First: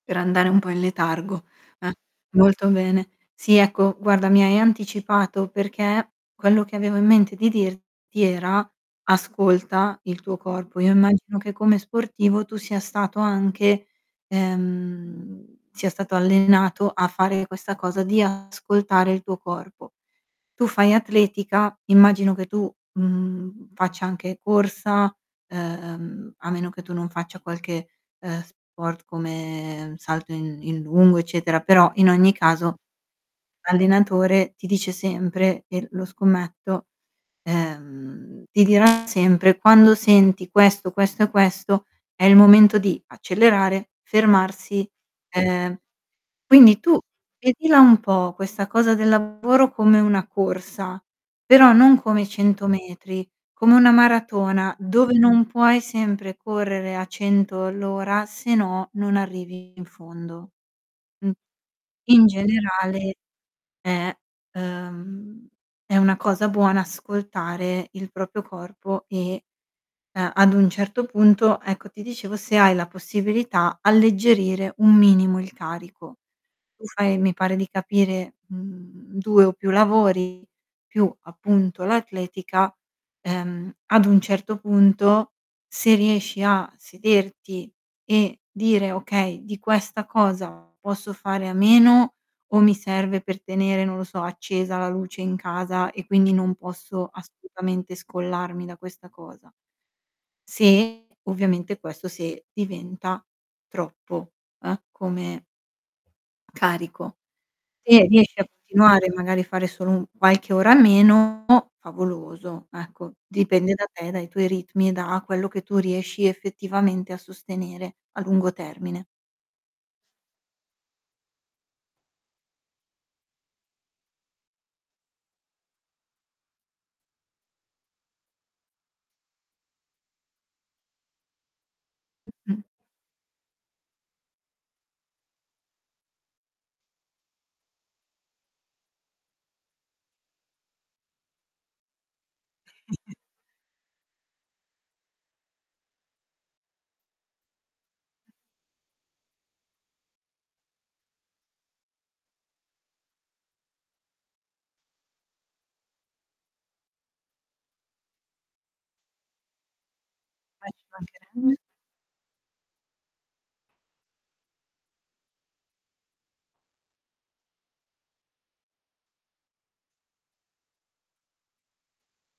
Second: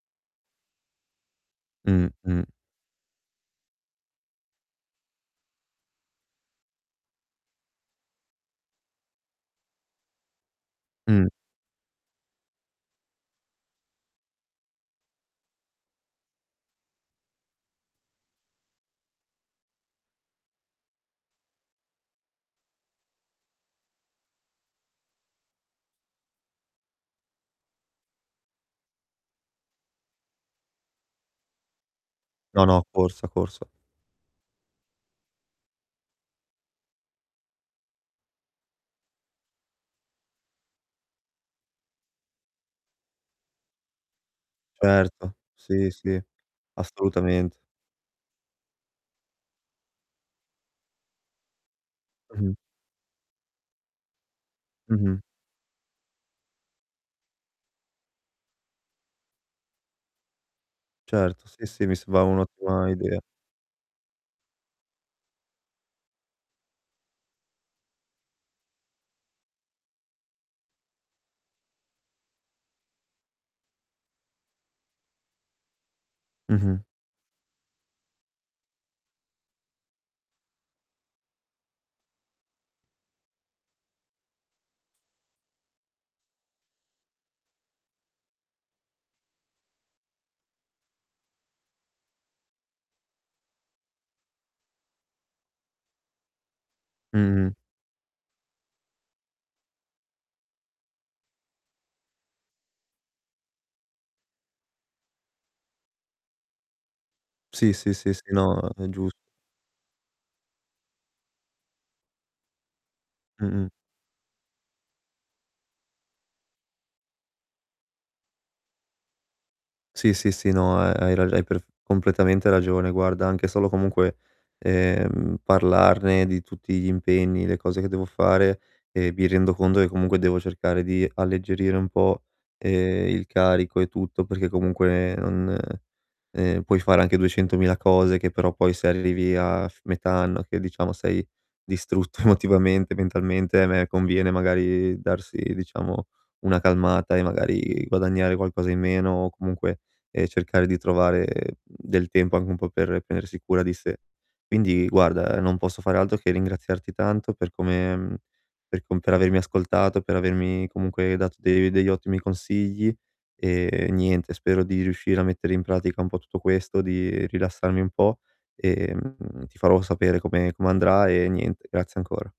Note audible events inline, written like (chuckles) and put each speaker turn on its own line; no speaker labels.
Per andare un po' in letargo, eh,
Mh, mh.
molto bene. Sì, ecco, guarda mi hai anticipato perché quello che avevo in mente di dirti era: ascolta il tuo corpo. Io
Mh.
immagino che come sportivo tu sia stato anche ehm, sia stato allenato a fare questa cosa di ascoltare il tuo corpo. Tu fai atletica, immagino che tu, mhmm, faccia anche corsa, ehm, a meno che tu non faccia qualche, ehm, sport come salto in in lungo eccetera, però in ogni
No
caso
no, corsa, corsa.
l'allenatore ti dice sempre, e lo scommetto ehm, ti dirà sempre: "Quando senti questo, questo e questo, è il momento di accelerare, fermarsi."
Certo,
Ehm,
sì, sì
quindi, tu
assolutamente.
vedila un po' questa cosa del lavoro, come una corsa, però non come i
Mh-mh.
100 metri, come una maratona dove
Mh-mh.
non puoi sempre correre a 100 all'ora se no non arrivi in fondo. Mh.
Certo, sì, sì, mi sembra
In
un'ottima
generale,
idea.
è uhm, è una cosa buona ascoltare il proprio corpo e, ehm, ad un certo punto, ecco, ti dicevo se hai la possibilità alleggerire un minimo il carico.
Mh-mh.
Tu fai, mi pare di capire, mhmm, 2 o più lavori più, appunto, l'atletica, ehm, ad un certo punto se riesci a sederti e dire: "Okay, di questa cosa, posso fare a meno o mi serve per tenere, non lo so, accesa la luce in casa e quindi non posso
Mh-mh.
assolutamente scollarmi da questa cosa?" Se ovviamente, questo se diventa troppo, eh, come carico.
Sì, sì,
Se
sì, sì,
riesci a
no, è
continuare,
giu
e magari a fare solo u qualche ora meno favoloso, ecco,
Mh-mh.
dipende da te, dai tuoi ritmi e da quello che tu riesci effettivamente a sostenere a lungo termine.
Sì, sì, sì, no, ehm, hai rag hai perf completamente ragione. Guarda, anche solo comunque, ehm, parlarne di tutti gli impegni, le cose che devo fare, ehm, mi rendo conto che comunque devo cercare di alleggerire un po',
Mh-mh.
ehm, il carico e tutto perché comunque non ehm, puoi fare anche duecentomila cose che però poi se arrivi a f metà anno che, diciamo, sei distrutto emotivamente,
(chuckles)
mentalmente, a me conviene magari darsi diciamo una calmata e magari guadagnare qualcosa in meno o comunque, ehm, cercare di trovare del tempo anche un po' per prendersi cura di sé. Quindi, guarda, non posso fare altro che ringraziarti tanto per come mhmm, per com per avermi ascoltato, per
Ma
avermi
ci
comunque dato
mancherebbe.
de degli ottimi consigli, ehm, e niente spero di riuscire a mettere in pratica un po' tutto questo, di rilassarmi un po' e, mhmm, ti farò sapere come come andrà e niente, grazie ancora.